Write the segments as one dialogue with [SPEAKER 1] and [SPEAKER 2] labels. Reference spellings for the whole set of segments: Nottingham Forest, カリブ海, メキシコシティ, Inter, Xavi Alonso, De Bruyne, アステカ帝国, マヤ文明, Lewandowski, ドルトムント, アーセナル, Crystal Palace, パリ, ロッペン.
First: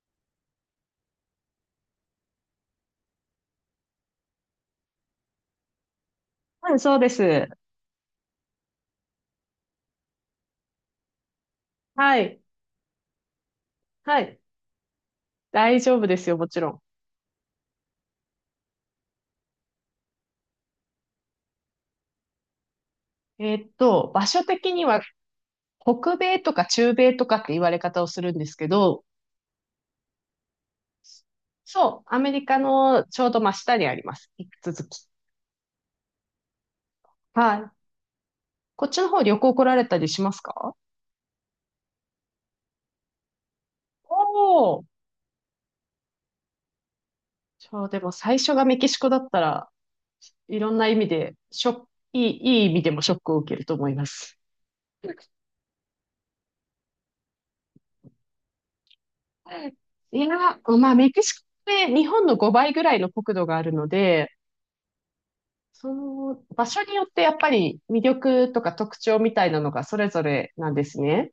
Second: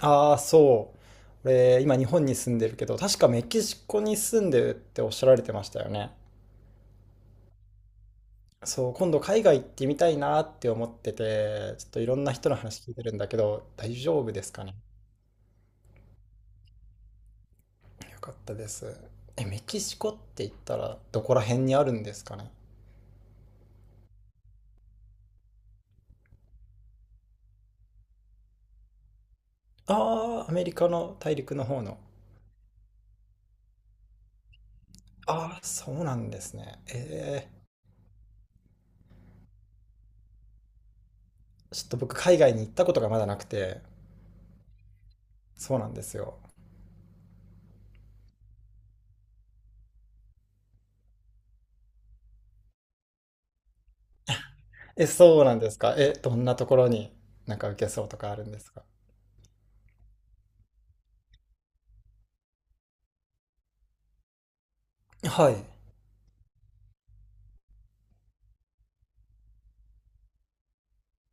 [SPEAKER 1] ああ、そう。俺、今日本に住んでるけど、確かメキシコに住んでるっておっしゃられてましたよね。
[SPEAKER 2] うん、そうです。
[SPEAKER 1] そう、今度海外行ってみたいなって思ってて、ちょっといろ
[SPEAKER 2] は
[SPEAKER 1] んな
[SPEAKER 2] い。
[SPEAKER 1] 人の話聞いてるんだけど、大丈
[SPEAKER 2] は
[SPEAKER 1] 夫
[SPEAKER 2] い。
[SPEAKER 1] ですかね。
[SPEAKER 2] 大丈夫ですよ、もちろ
[SPEAKER 1] よかったです。え、メキシコって言ったらどこら辺にあるんですかね。
[SPEAKER 2] ん。場所的には北米とか中米とかって言われ方をするんですけど、
[SPEAKER 1] ああ、アメリカの大陸の方の。
[SPEAKER 2] そう、アメリカのちょうど真下にあります。引き続き。
[SPEAKER 1] ああ、そうなんですね。え
[SPEAKER 2] は
[SPEAKER 1] え、
[SPEAKER 2] い。こっちの方旅行来られたりしますか？
[SPEAKER 1] ちょっと僕海外に行ったことがまだなくて、
[SPEAKER 2] おおー。
[SPEAKER 1] そうなんですよ。
[SPEAKER 2] そう、でも最初がメキシコだったら、いろんな意味で、ショック、いい意味でもショックを受けると思います。
[SPEAKER 1] え、そうなんですか。え、どんなところになんか受けそうとかあるんですか。
[SPEAKER 2] いや、まあ、メキシコって日本の5倍ぐらいの国土があるので、
[SPEAKER 1] はい。
[SPEAKER 2] その場所によってやっぱり魅力とか特徴みたいなのがそれぞれなんですね。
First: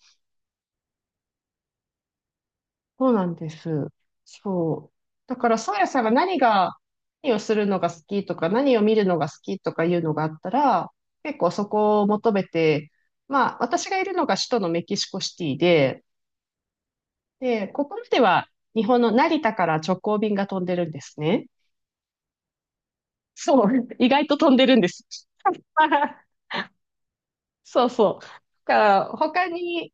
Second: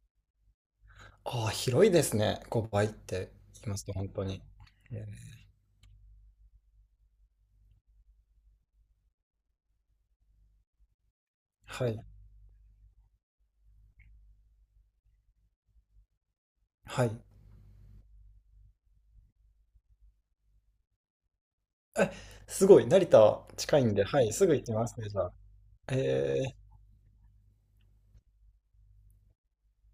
[SPEAKER 1] ああ、広いですね。5倍っ
[SPEAKER 2] そうな
[SPEAKER 1] て
[SPEAKER 2] んで
[SPEAKER 1] 言います
[SPEAKER 2] す。
[SPEAKER 1] と本当に。
[SPEAKER 2] そう。
[SPEAKER 1] え
[SPEAKER 2] だ
[SPEAKER 1] ー
[SPEAKER 2] から、そうやさんが何が、何をするのが好きとか、何を見るのが好きとかいうのがあったら、結構そ
[SPEAKER 1] は
[SPEAKER 2] こ
[SPEAKER 1] い。
[SPEAKER 2] を求めて、まあ、私がいるのが首都のメキシコシティで、
[SPEAKER 1] はい。
[SPEAKER 2] で、ここまでは日本の成田から直行便が飛んでるんですね。
[SPEAKER 1] すごい、成田
[SPEAKER 2] そ
[SPEAKER 1] 近い
[SPEAKER 2] う、
[SPEAKER 1] ん で、
[SPEAKER 2] 意
[SPEAKER 1] は
[SPEAKER 2] 外
[SPEAKER 1] い、
[SPEAKER 2] と
[SPEAKER 1] す
[SPEAKER 2] 飛
[SPEAKER 1] ぐ
[SPEAKER 2] ん
[SPEAKER 1] 行
[SPEAKER 2] で
[SPEAKER 1] き
[SPEAKER 2] るん
[SPEAKER 1] ま
[SPEAKER 2] で
[SPEAKER 1] す
[SPEAKER 2] す。
[SPEAKER 1] ね、じゃあ。えー、
[SPEAKER 2] そうそう。だから、他に、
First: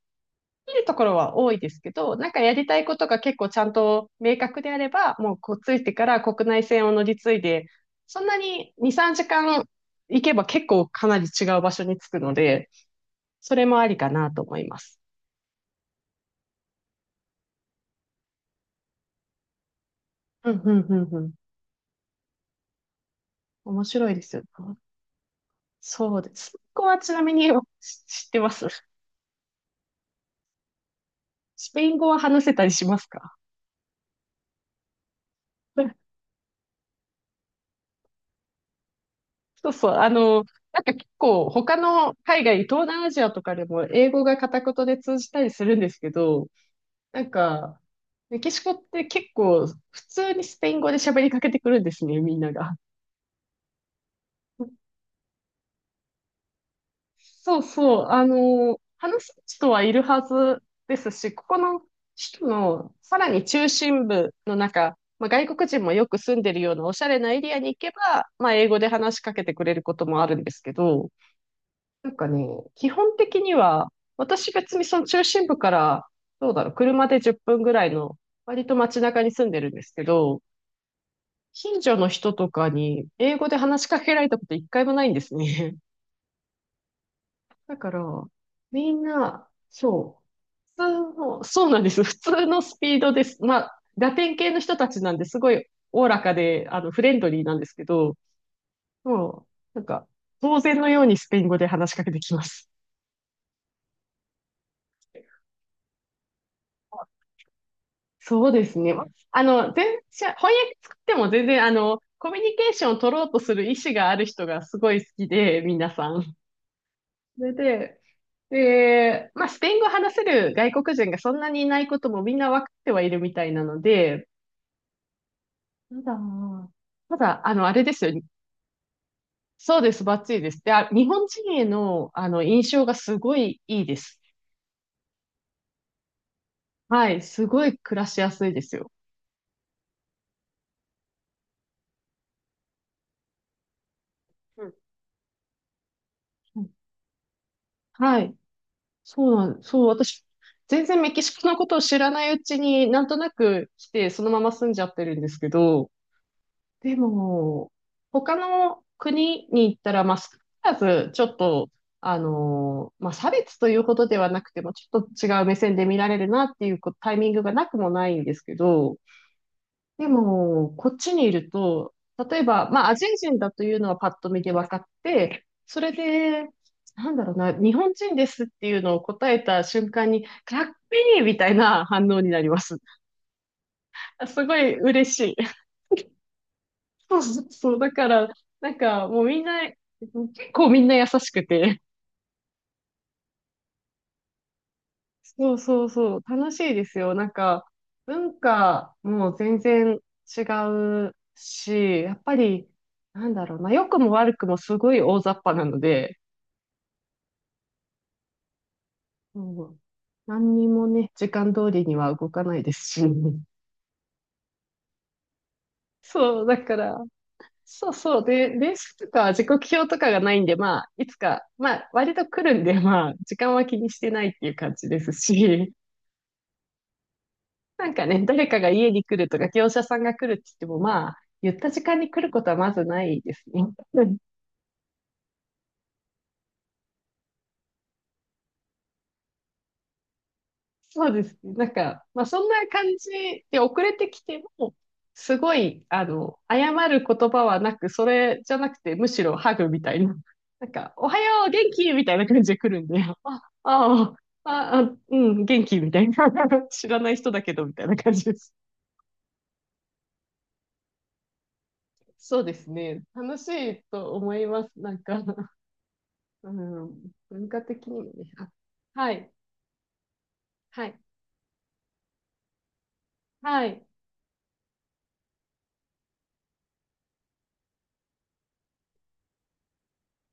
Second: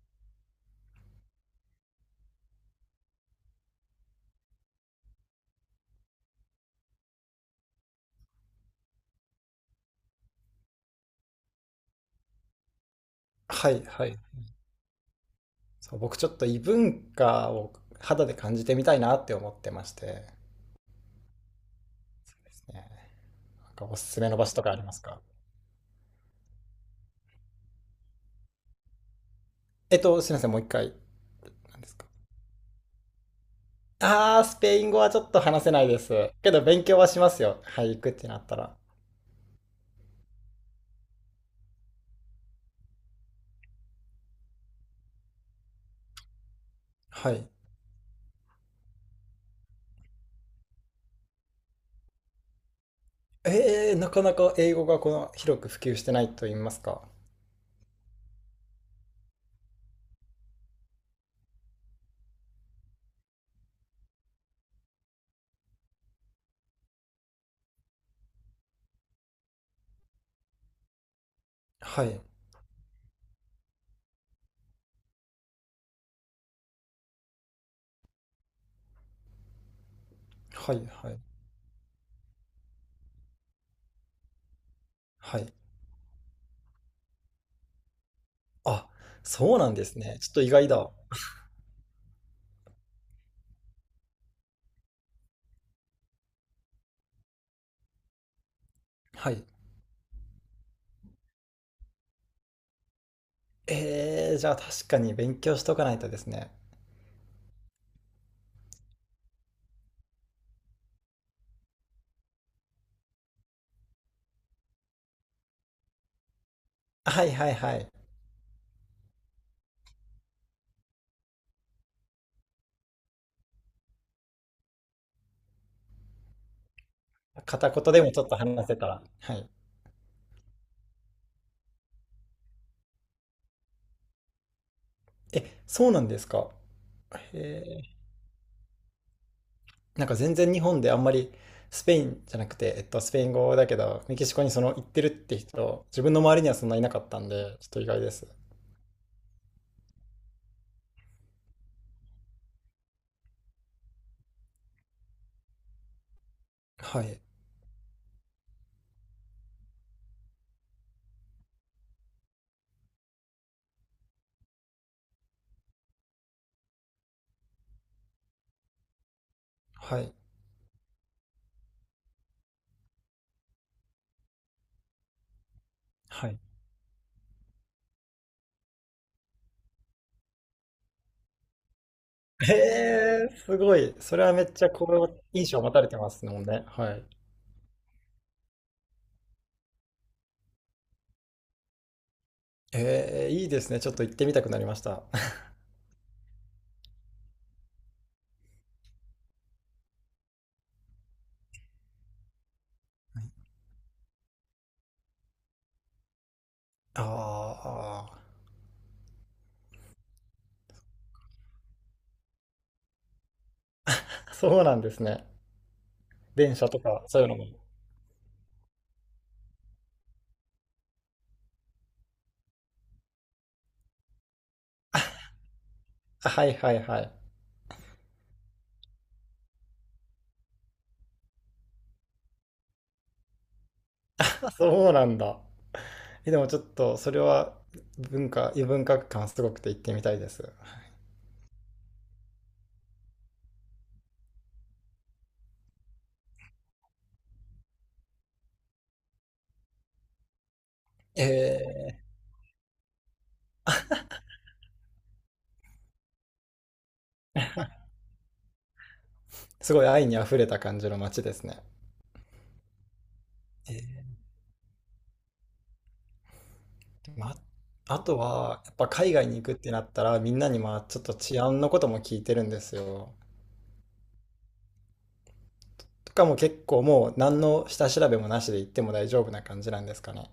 [SPEAKER 2] きるところは多いですけど、なんかやりたいことが結構ちゃんと明確であれば、もうこうついてから国内線を乗り継いで、そんなに2、3時間行けば結構かなり違う場所に着くので、それ
[SPEAKER 1] は
[SPEAKER 2] も
[SPEAKER 1] い、
[SPEAKER 2] あり
[SPEAKER 1] は
[SPEAKER 2] か
[SPEAKER 1] い。
[SPEAKER 2] なと思います。
[SPEAKER 1] そう、僕ちょっと異文化を肌で感じてみたいなって思ってまして
[SPEAKER 2] うん、うん、うん、うん。
[SPEAKER 1] ですね。なん
[SPEAKER 2] 面
[SPEAKER 1] かお
[SPEAKER 2] 白
[SPEAKER 1] す
[SPEAKER 2] い
[SPEAKER 1] す
[SPEAKER 2] で
[SPEAKER 1] め
[SPEAKER 2] す
[SPEAKER 1] の
[SPEAKER 2] よ
[SPEAKER 1] 場
[SPEAKER 2] ね。
[SPEAKER 1] 所とかありますか？
[SPEAKER 2] そうです。スペイン語はちなみに 知ってます？
[SPEAKER 1] すいません、もう一回、
[SPEAKER 2] ス
[SPEAKER 1] 何
[SPEAKER 2] ペ
[SPEAKER 1] で
[SPEAKER 2] イ
[SPEAKER 1] す
[SPEAKER 2] ン
[SPEAKER 1] か？
[SPEAKER 2] 語は話せたりしますか？
[SPEAKER 1] あー、スペイン語はちょっと話せないで す。けど勉強はしますよ。はい、行くってなったら。
[SPEAKER 2] そうそう。なんか結構他の海外、東南アジアとかでも英語が片言で通じたりするんですけど、なん
[SPEAKER 1] はい。
[SPEAKER 2] か、メキシコって結構普通にスペイン語で喋りかけてくるんですね、みんなが。
[SPEAKER 1] えー、なかなか英語がこの広く普及してないと言いますか。
[SPEAKER 2] そうそう、話す人はいるはずですし、ここの人のさらに中心部の中、まあ、外国人もよく住んでるようなおしゃれなエリアに行けば、まあ、英語で話しかけてくれることもあるんですけど、
[SPEAKER 1] は
[SPEAKER 2] なん
[SPEAKER 1] い。
[SPEAKER 2] かね、基本的には、私別にその中心部から、どうだろう、車で10分ぐらいの、割と街中に住んでるんですけど、
[SPEAKER 1] はい、はい、
[SPEAKER 2] 近所の人とかに英語で話しかけられたこと一回もないんです
[SPEAKER 1] はい。
[SPEAKER 2] ね。だから、
[SPEAKER 1] あ、
[SPEAKER 2] みんな、
[SPEAKER 1] そうなんですね。
[SPEAKER 2] そ
[SPEAKER 1] ちょっと意外
[SPEAKER 2] う、普
[SPEAKER 1] だ。
[SPEAKER 2] 通の、そうなんです。普通のスピードです。まあ、ラテン系の人たちなんですごいおおらかで、フレンドリーなんですけど、
[SPEAKER 1] はい。
[SPEAKER 2] もなんか、当然のようにスペイン語で話しかけてきます。
[SPEAKER 1] えー、じゃあ確かに勉強しとかないとですね。
[SPEAKER 2] そうですね。全然、翻訳作っても全然、コミュニケーションを取ろうとする意思がある人がすごい好きで、皆さん。
[SPEAKER 1] はい
[SPEAKER 2] そ
[SPEAKER 1] は
[SPEAKER 2] れ
[SPEAKER 1] いはい。
[SPEAKER 2] で、で、まあ、スペイン語を話せる外国人がそんなにいないこともみんな分かってはいるみたいなので、そだ。ただ、
[SPEAKER 1] 片
[SPEAKER 2] あれで
[SPEAKER 1] 言で
[SPEAKER 2] す
[SPEAKER 1] も
[SPEAKER 2] よ。
[SPEAKER 1] ちょっと話せたら。はい。
[SPEAKER 2] そうです、バッチリです。で、あ、日本人への、印象がすごいいいです。
[SPEAKER 1] え、そうなんですか。
[SPEAKER 2] はい、す
[SPEAKER 1] へ
[SPEAKER 2] ごい暮
[SPEAKER 1] ー
[SPEAKER 2] らしやすいですよ。
[SPEAKER 1] なんか全然日本であんまりスペインじゃなくて、スペイン語だけど、メキシコにそ
[SPEAKER 2] う
[SPEAKER 1] の
[SPEAKER 2] ん
[SPEAKER 1] 行ってるって人、自分の周りには
[SPEAKER 2] う
[SPEAKER 1] そ
[SPEAKER 2] ん、
[SPEAKER 1] んないなかったんで、ちょっと意外で
[SPEAKER 2] は
[SPEAKER 1] す。
[SPEAKER 2] い、そうなん、そう、私、全然メキシコのことを知らないうちになんとなく来て、そのまま住んじゃってるんですけど、で
[SPEAKER 1] はい。
[SPEAKER 2] も、他の国に行ったら、まあ、少なからず、ちょっと、まあ、差別というほどではなくても、ちょっと違う目線で見られるなっていうこタイミングがなくもないんですけど、
[SPEAKER 1] は
[SPEAKER 2] で
[SPEAKER 1] い。
[SPEAKER 2] も、こっちにいると、例えば、まあ、アジア人だというのはパッと見で分かって、それ
[SPEAKER 1] はい。
[SPEAKER 2] で、なんだろうな、日本人ですっていうのを答えた瞬間に、かっこいいみたいな反応になり
[SPEAKER 1] へ
[SPEAKER 2] ます。
[SPEAKER 1] え、すごい。それ はめ
[SPEAKER 2] す
[SPEAKER 1] っ
[SPEAKER 2] ご
[SPEAKER 1] ちゃ
[SPEAKER 2] い
[SPEAKER 1] 好
[SPEAKER 2] 嬉しい。
[SPEAKER 1] 印象を持たれてますもんね。はい。
[SPEAKER 2] そうそうそう。だから、なんかもうみんな、結構みんな優しくて。
[SPEAKER 1] えーいいですね。ちょっと行ってみたくなりました。
[SPEAKER 2] そうそうそう。楽しいですよ。なんか、文化も全然違うし、やっぱり、なんだろうな、良くも悪くもすごい大雑把なので、
[SPEAKER 1] ああ、
[SPEAKER 2] うん、何にもね、時間通りには動かないですし。
[SPEAKER 1] そうなんですね。
[SPEAKER 2] そう、
[SPEAKER 1] 電
[SPEAKER 2] だ
[SPEAKER 1] 車
[SPEAKER 2] か
[SPEAKER 1] と
[SPEAKER 2] ら、
[SPEAKER 1] か、そういうのも。
[SPEAKER 2] そうそう。で、レースとか時刻表とかがないんで、まあ、いつか、まあ、割と来るんで、まあ、時間は気にしてないっていう感じですし。
[SPEAKER 1] あはいはいはい。
[SPEAKER 2] なんかね、誰かが家に来るとか、業者さんが来るって言っても、まあ、言った時間に来ることはまずないですね。うん、
[SPEAKER 1] あそうなんだ。え、でもちょっと、それは文化、異文化感すごくて行ってみたいです。
[SPEAKER 2] そうですね。なんか、まあ、そんな感じで遅れてきても、すごい、謝る言葉はなく、それじゃなくて、むしろハグみたいな。なんか、おはよう、元気み
[SPEAKER 1] え
[SPEAKER 2] たいな感じで来るんで、あうん、元気みたいな。知らない人だけど、みたいな感じです。
[SPEAKER 1] ーすごい愛にあふれた感じの街ですね。
[SPEAKER 2] そうですね。楽しいと
[SPEAKER 1] え
[SPEAKER 2] 思います。なんか、うん、
[SPEAKER 1] ーま、
[SPEAKER 2] 文化的に
[SPEAKER 1] あ
[SPEAKER 2] もね、
[SPEAKER 1] と
[SPEAKER 2] あ、
[SPEAKER 1] は、やっぱ海
[SPEAKER 2] は
[SPEAKER 1] 外
[SPEAKER 2] い、
[SPEAKER 1] に行くってなったら、みんなにまあ
[SPEAKER 2] は
[SPEAKER 1] ちょ
[SPEAKER 2] い、
[SPEAKER 1] っと治安のことも聞いてるんですよ。
[SPEAKER 2] はい。
[SPEAKER 1] とかも結構もう何の下調べもなしで行っても大丈夫な感じなんですかね。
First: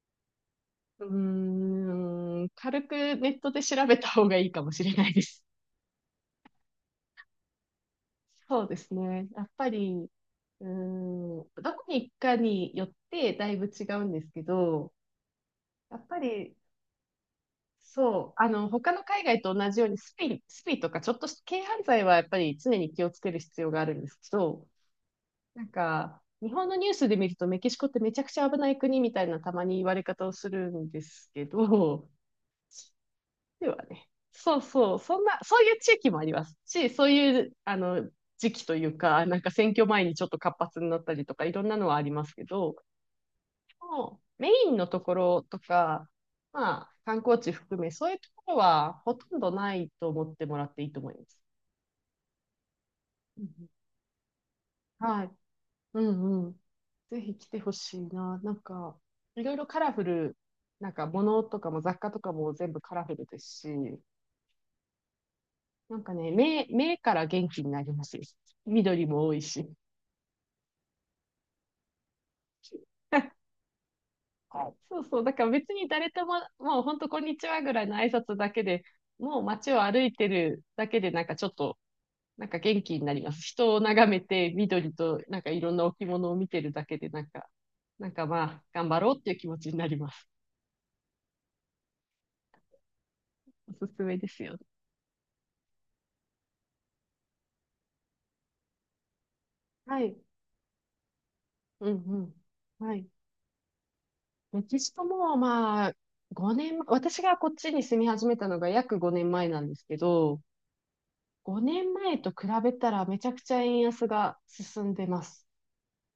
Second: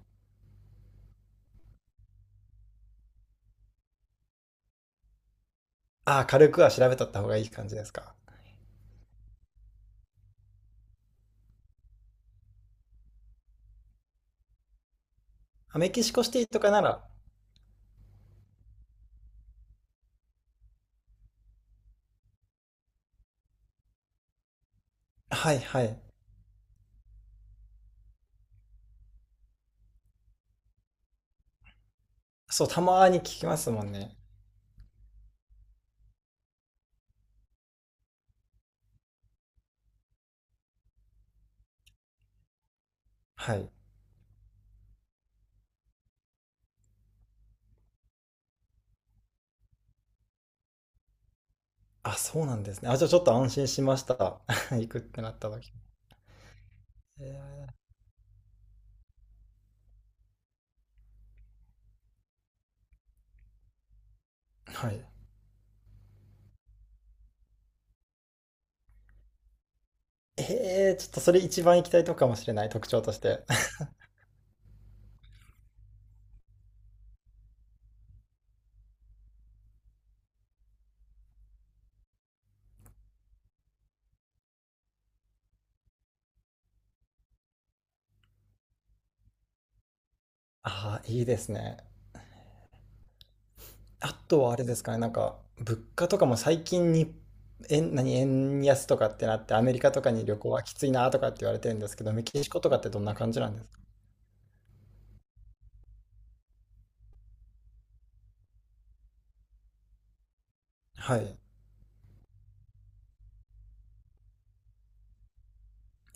[SPEAKER 2] うーん、軽くネットで調べた方がいいかもしれないです。
[SPEAKER 1] ああ、軽くは調べとった方がいい感じですか。
[SPEAKER 2] そうですね。やっぱり、うーん、どこに行くかによってだいぶ違うんですけど、
[SPEAKER 1] あメ
[SPEAKER 2] や
[SPEAKER 1] キ
[SPEAKER 2] っ
[SPEAKER 1] シ
[SPEAKER 2] ぱ
[SPEAKER 1] コシティ
[SPEAKER 2] り、
[SPEAKER 1] とかなら、
[SPEAKER 2] そう、他の海外と同じようにスピ、スピとかちょっとした軽犯罪はやっぱり常に気をつける必要があるんですけど、
[SPEAKER 1] はい
[SPEAKER 2] なん
[SPEAKER 1] はい。
[SPEAKER 2] か、日本のニュースで見ると、メキシコってめちゃくちゃ危ない国みたいなたまに言われ方をするんですけど、
[SPEAKER 1] そう、たまに聞きま
[SPEAKER 2] で
[SPEAKER 1] す
[SPEAKER 2] は
[SPEAKER 1] もん
[SPEAKER 2] ね、
[SPEAKER 1] ね。
[SPEAKER 2] そうそう、そんな、そういう地域もありますし、そういう、時期というか、なんか選挙前にちょっと活発になったりとか、いろんなのはありますけど、
[SPEAKER 1] はい。
[SPEAKER 2] もうメインのところとか、まあ、観光地含め、そういうところはほとんどないと思ってもらっていいと思います。
[SPEAKER 1] あ、そうなんですね。あ、じゃあちょっと
[SPEAKER 2] うん
[SPEAKER 1] 安
[SPEAKER 2] う
[SPEAKER 1] 心
[SPEAKER 2] ん、
[SPEAKER 1] しました。行くって
[SPEAKER 2] は
[SPEAKER 1] な
[SPEAKER 2] い。
[SPEAKER 1] った時。
[SPEAKER 2] うんうん。ぜひ来てほしいな。なんか、いろいろカラフル、なんか物とかも雑貨とかも全部カラフルですし、
[SPEAKER 1] はい。
[SPEAKER 2] なんかね、目から元気になりますよ。緑も多いし。
[SPEAKER 1] えー、ちょっとそれ一番行きたいとこかもしれない、特徴として。
[SPEAKER 2] はい、そうそう、だから別に誰とも、もう本当こんにちはぐらいの挨拶だけで、もう街を歩いてるだけでなんかちょっと、なんか元気になります。人を眺めて、緑となんかいろんな置物を見てるだけで、なんか、なんかまあ、頑張ろうっていう気持ちになります。
[SPEAKER 1] ああ、いいですね。
[SPEAKER 2] おすす
[SPEAKER 1] あ
[SPEAKER 2] めです
[SPEAKER 1] とはあ
[SPEAKER 2] よ。
[SPEAKER 1] れですかね、なんか、物価とかも最近に、円、何、円安とかってなって、アメリカ
[SPEAKER 2] は
[SPEAKER 1] とか
[SPEAKER 2] い。
[SPEAKER 1] に旅行はきついなとかって言われてるんで
[SPEAKER 2] うん
[SPEAKER 1] すけど、
[SPEAKER 2] う
[SPEAKER 1] メキシコとかっ
[SPEAKER 2] ん。
[SPEAKER 1] て
[SPEAKER 2] は
[SPEAKER 1] どん
[SPEAKER 2] い。
[SPEAKER 1] な感じなんですか？
[SPEAKER 2] メキシコも、まあ、5年、私がこっちに住み始めたのが約5年前なんですけど、
[SPEAKER 1] はい。
[SPEAKER 2] 5年前と比べたらめちゃくちゃ円安が進んでます。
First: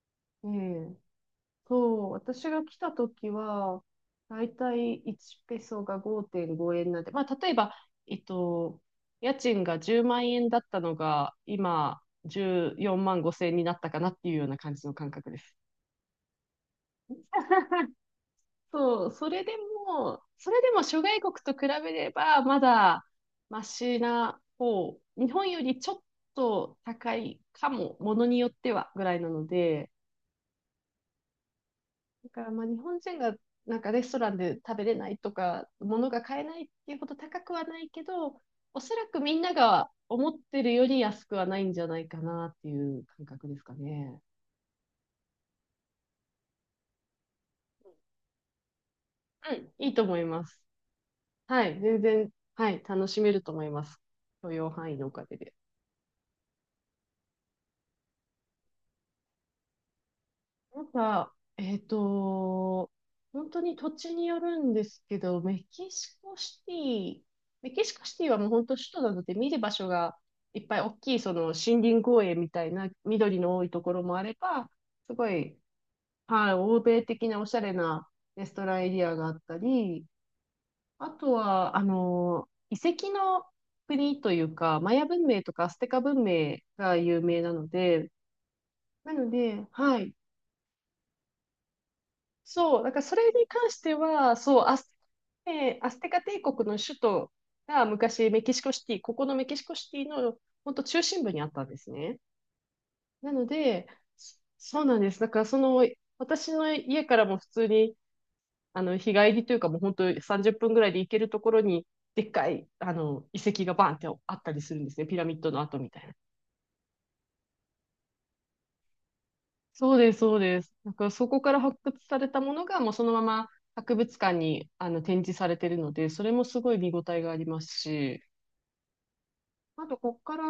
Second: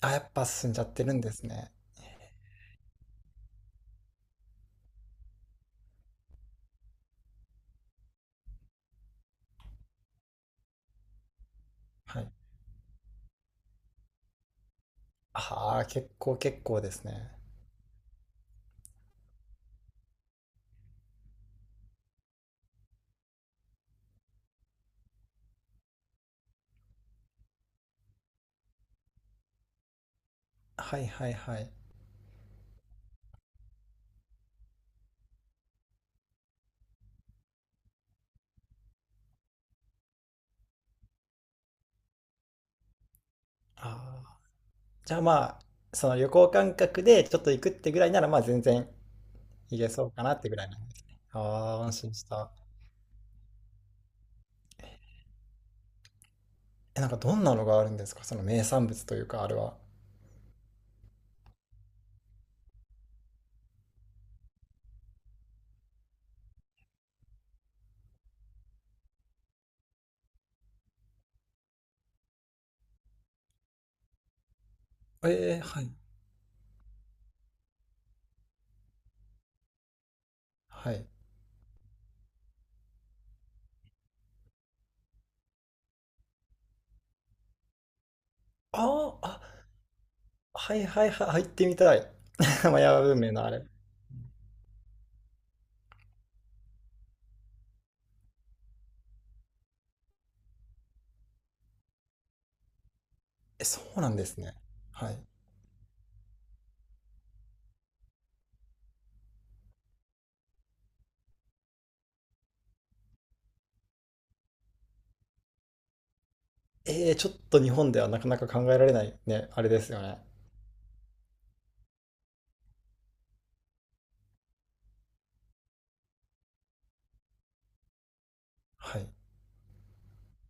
[SPEAKER 1] あ、やっぱ
[SPEAKER 2] え
[SPEAKER 1] 進んじゃっ
[SPEAKER 2] え。
[SPEAKER 1] てるんですね。
[SPEAKER 2] そう、私が来た時は、だいたい1ペソが5.5円なんで、まあ、例えば、えっと、家賃が10万円だったのが、今、
[SPEAKER 1] はい。
[SPEAKER 2] 14万5千円になったかなっていうような感じの感覚です。
[SPEAKER 1] ああ、結構結構ですね。
[SPEAKER 2] そう、それでも諸外国と比べれば、まだマシな方、日本よりちょっと高いかも、ものによってはぐらいなので、
[SPEAKER 1] はいはいはい。
[SPEAKER 2] だからまあ日本人がなんかレストランで食べれないとか、物が買えないっていうほど高くはないけど、おそらくみんなが思ってるより安くはないんじゃないかなっていう感覚ですかね。
[SPEAKER 1] ああ。じゃあまあ、その旅行感覚でちょっと行くってぐらいなら、まあ全然
[SPEAKER 2] うん、
[SPEAKER 1] 行
[SPEAKER 2] い
[SPEAKER 1] け
[SPEAKER 2] いと
[SPEAKER 1] そう
[SPEAKER 2] 思
[SPEAKER 1] か
[SPEAKER 2] い
[SPEAKER 1] なっ
[SPEAKER 2] ま
[SPEAKER 1] てぐ
[SPEAKER 2] す。
[SPEAKER 1] らいなんですね。あ
[SPEAKER 2] はい、
[SPEAKER 1] あ、安
[SPEAKER 2] 全
[SPEAKER 1] 心し
[SPEAKER 2] 然、
[SPEAKER 1] た。
[SPEAKER 2] はい、楽しめると思います。許容範囲のおかげで。
[SPEAKER 1] え、なんかどんなのがあるんですかその名産物というか、あれは。
[SPEAKER 2] なんか、本当に土地によるんですけど、メキシコシティはもう本当首都なので見る場所がいっぱい大きいその森林公園みたいな緑の多いところもあれば、すごい、
[SPEAKER 1] ええはい。
[SPEAKER 2] はい、欧米的なおしゃれなレストランエリアがあったり、
[SPEAKER 1] はい。
[SPEAKER 2] あとは、遺跡の国というか、マヤ文明とかアステカ文明が有名なので、な
[SPEAKER 1] ああ、
[SPEAKER 2] ので、
[SPEAKER 1] あ、
[SPEAKER 2] はい。
[SPEAKER 1] はいはいはい、入ってみたい。マ
[SPEAKER 2] そう、だか
[SPEAKER 1] ヤ
[SPEAKER 2] らそ
[SPEAKER 1] 文明
[SPEAKER 2] れ
[SPEAKER 1] の
[SPEAKER 2] に
[SPEAKER 1] あれ。
[SPEAKER 2] 関しては、そう、ねえーアステカ帝国の首都が昔メキシコシティ、ここのメキシコシティの本当中心部にあったんですね。なの
[SPEAKER 1] え、そ
[SPEAKER 2] で、
[SPEAKER 1] うなんですね。
[SPEAKER 2] そうなん
[SPEAKER 1] は
[SPEAKER 2] です。
[SPEAKER 1] い。
[SPEAKER 2] だからその、私の家からも普通に、日帰りというかもう本当30分ぐらいで行けるところに、でっかい、遺跡がバーンってあったりするんですね。ピラミッドの跡みたいな。
[SPEAKER 1] えー、ちょっと日本ではなかなか考えられないね、あれです
[SPEAKER 2] そう
[SPEAKER 1] よ
[SPEAKER 2] で
[SPEAKER 1] ね。
[SPEAKER 2] す、そうです。なんかそこから発掘されたものがもうそのまま博物館にあの展示されてるので、それもすごい見応えがありますし、
[SPEAKER 1] はい。
[SPEAKER 2] あとこっから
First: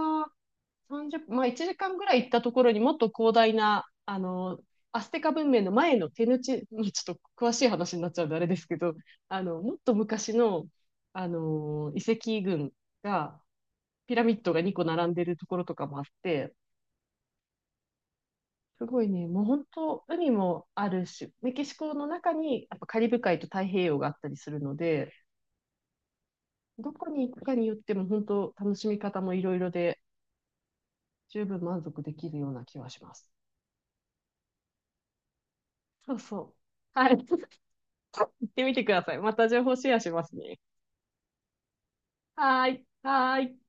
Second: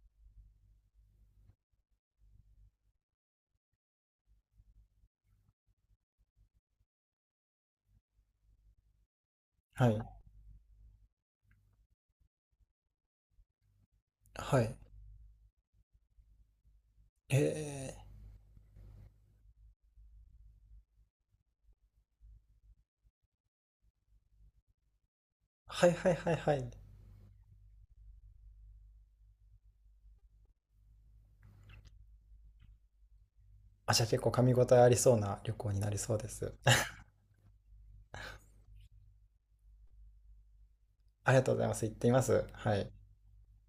[SPEAKER 2] 30まあ1時間ぐらい行ったところにもっと広大な、アステカ文明の前の手抜ちもうちょっと詳しい話になっちゃうんであれですけど、もっ
[SPEAKER 1] は
[SPEAKER 2] と
[SPEAKER 1] い。
[SPEAKER 2] 昔の、遺跡群が、ピラミッド
[SPEAKER 1] は
[SPEAKER 2] が2
[SPEAKER 1] い。
[SPEAKER 2] 個並んでるところとかもあって、
[SPEAKER 1] えー、
[SPEAKER 2] すごいね、もう本当、海もあるし、メキシコの中にやっぱカリブ海と太平洋があったりするので、
[SPEAKER 1] はいはいはいはい。
[SPEAKER 2] どこに行くかによっても本当、楽しみ方もいろいろで、十分満足できるような気はします。
[SPEAKER 1] あ、じゃあ結構噛み応えありそうな旅行になりそ
[SPEAKER 2] そ
[SPEAKER 1] う
[SPEAKER 2] う
[SPEAKER 1] で
[SPEAKER 2] そ
[SPEAKER 1] す。
[SPEAKER 2] う。はい。行ってみてください。また情報シェアしますね。
[SPEAKER 1] ありがとうございます。行ってみます。
[SPEAKER 2] はー
[SPEAKER 1] は
[SPEAKER 2] い。
[SPEAKER 1] い。
[SPEAKER 2] はーい。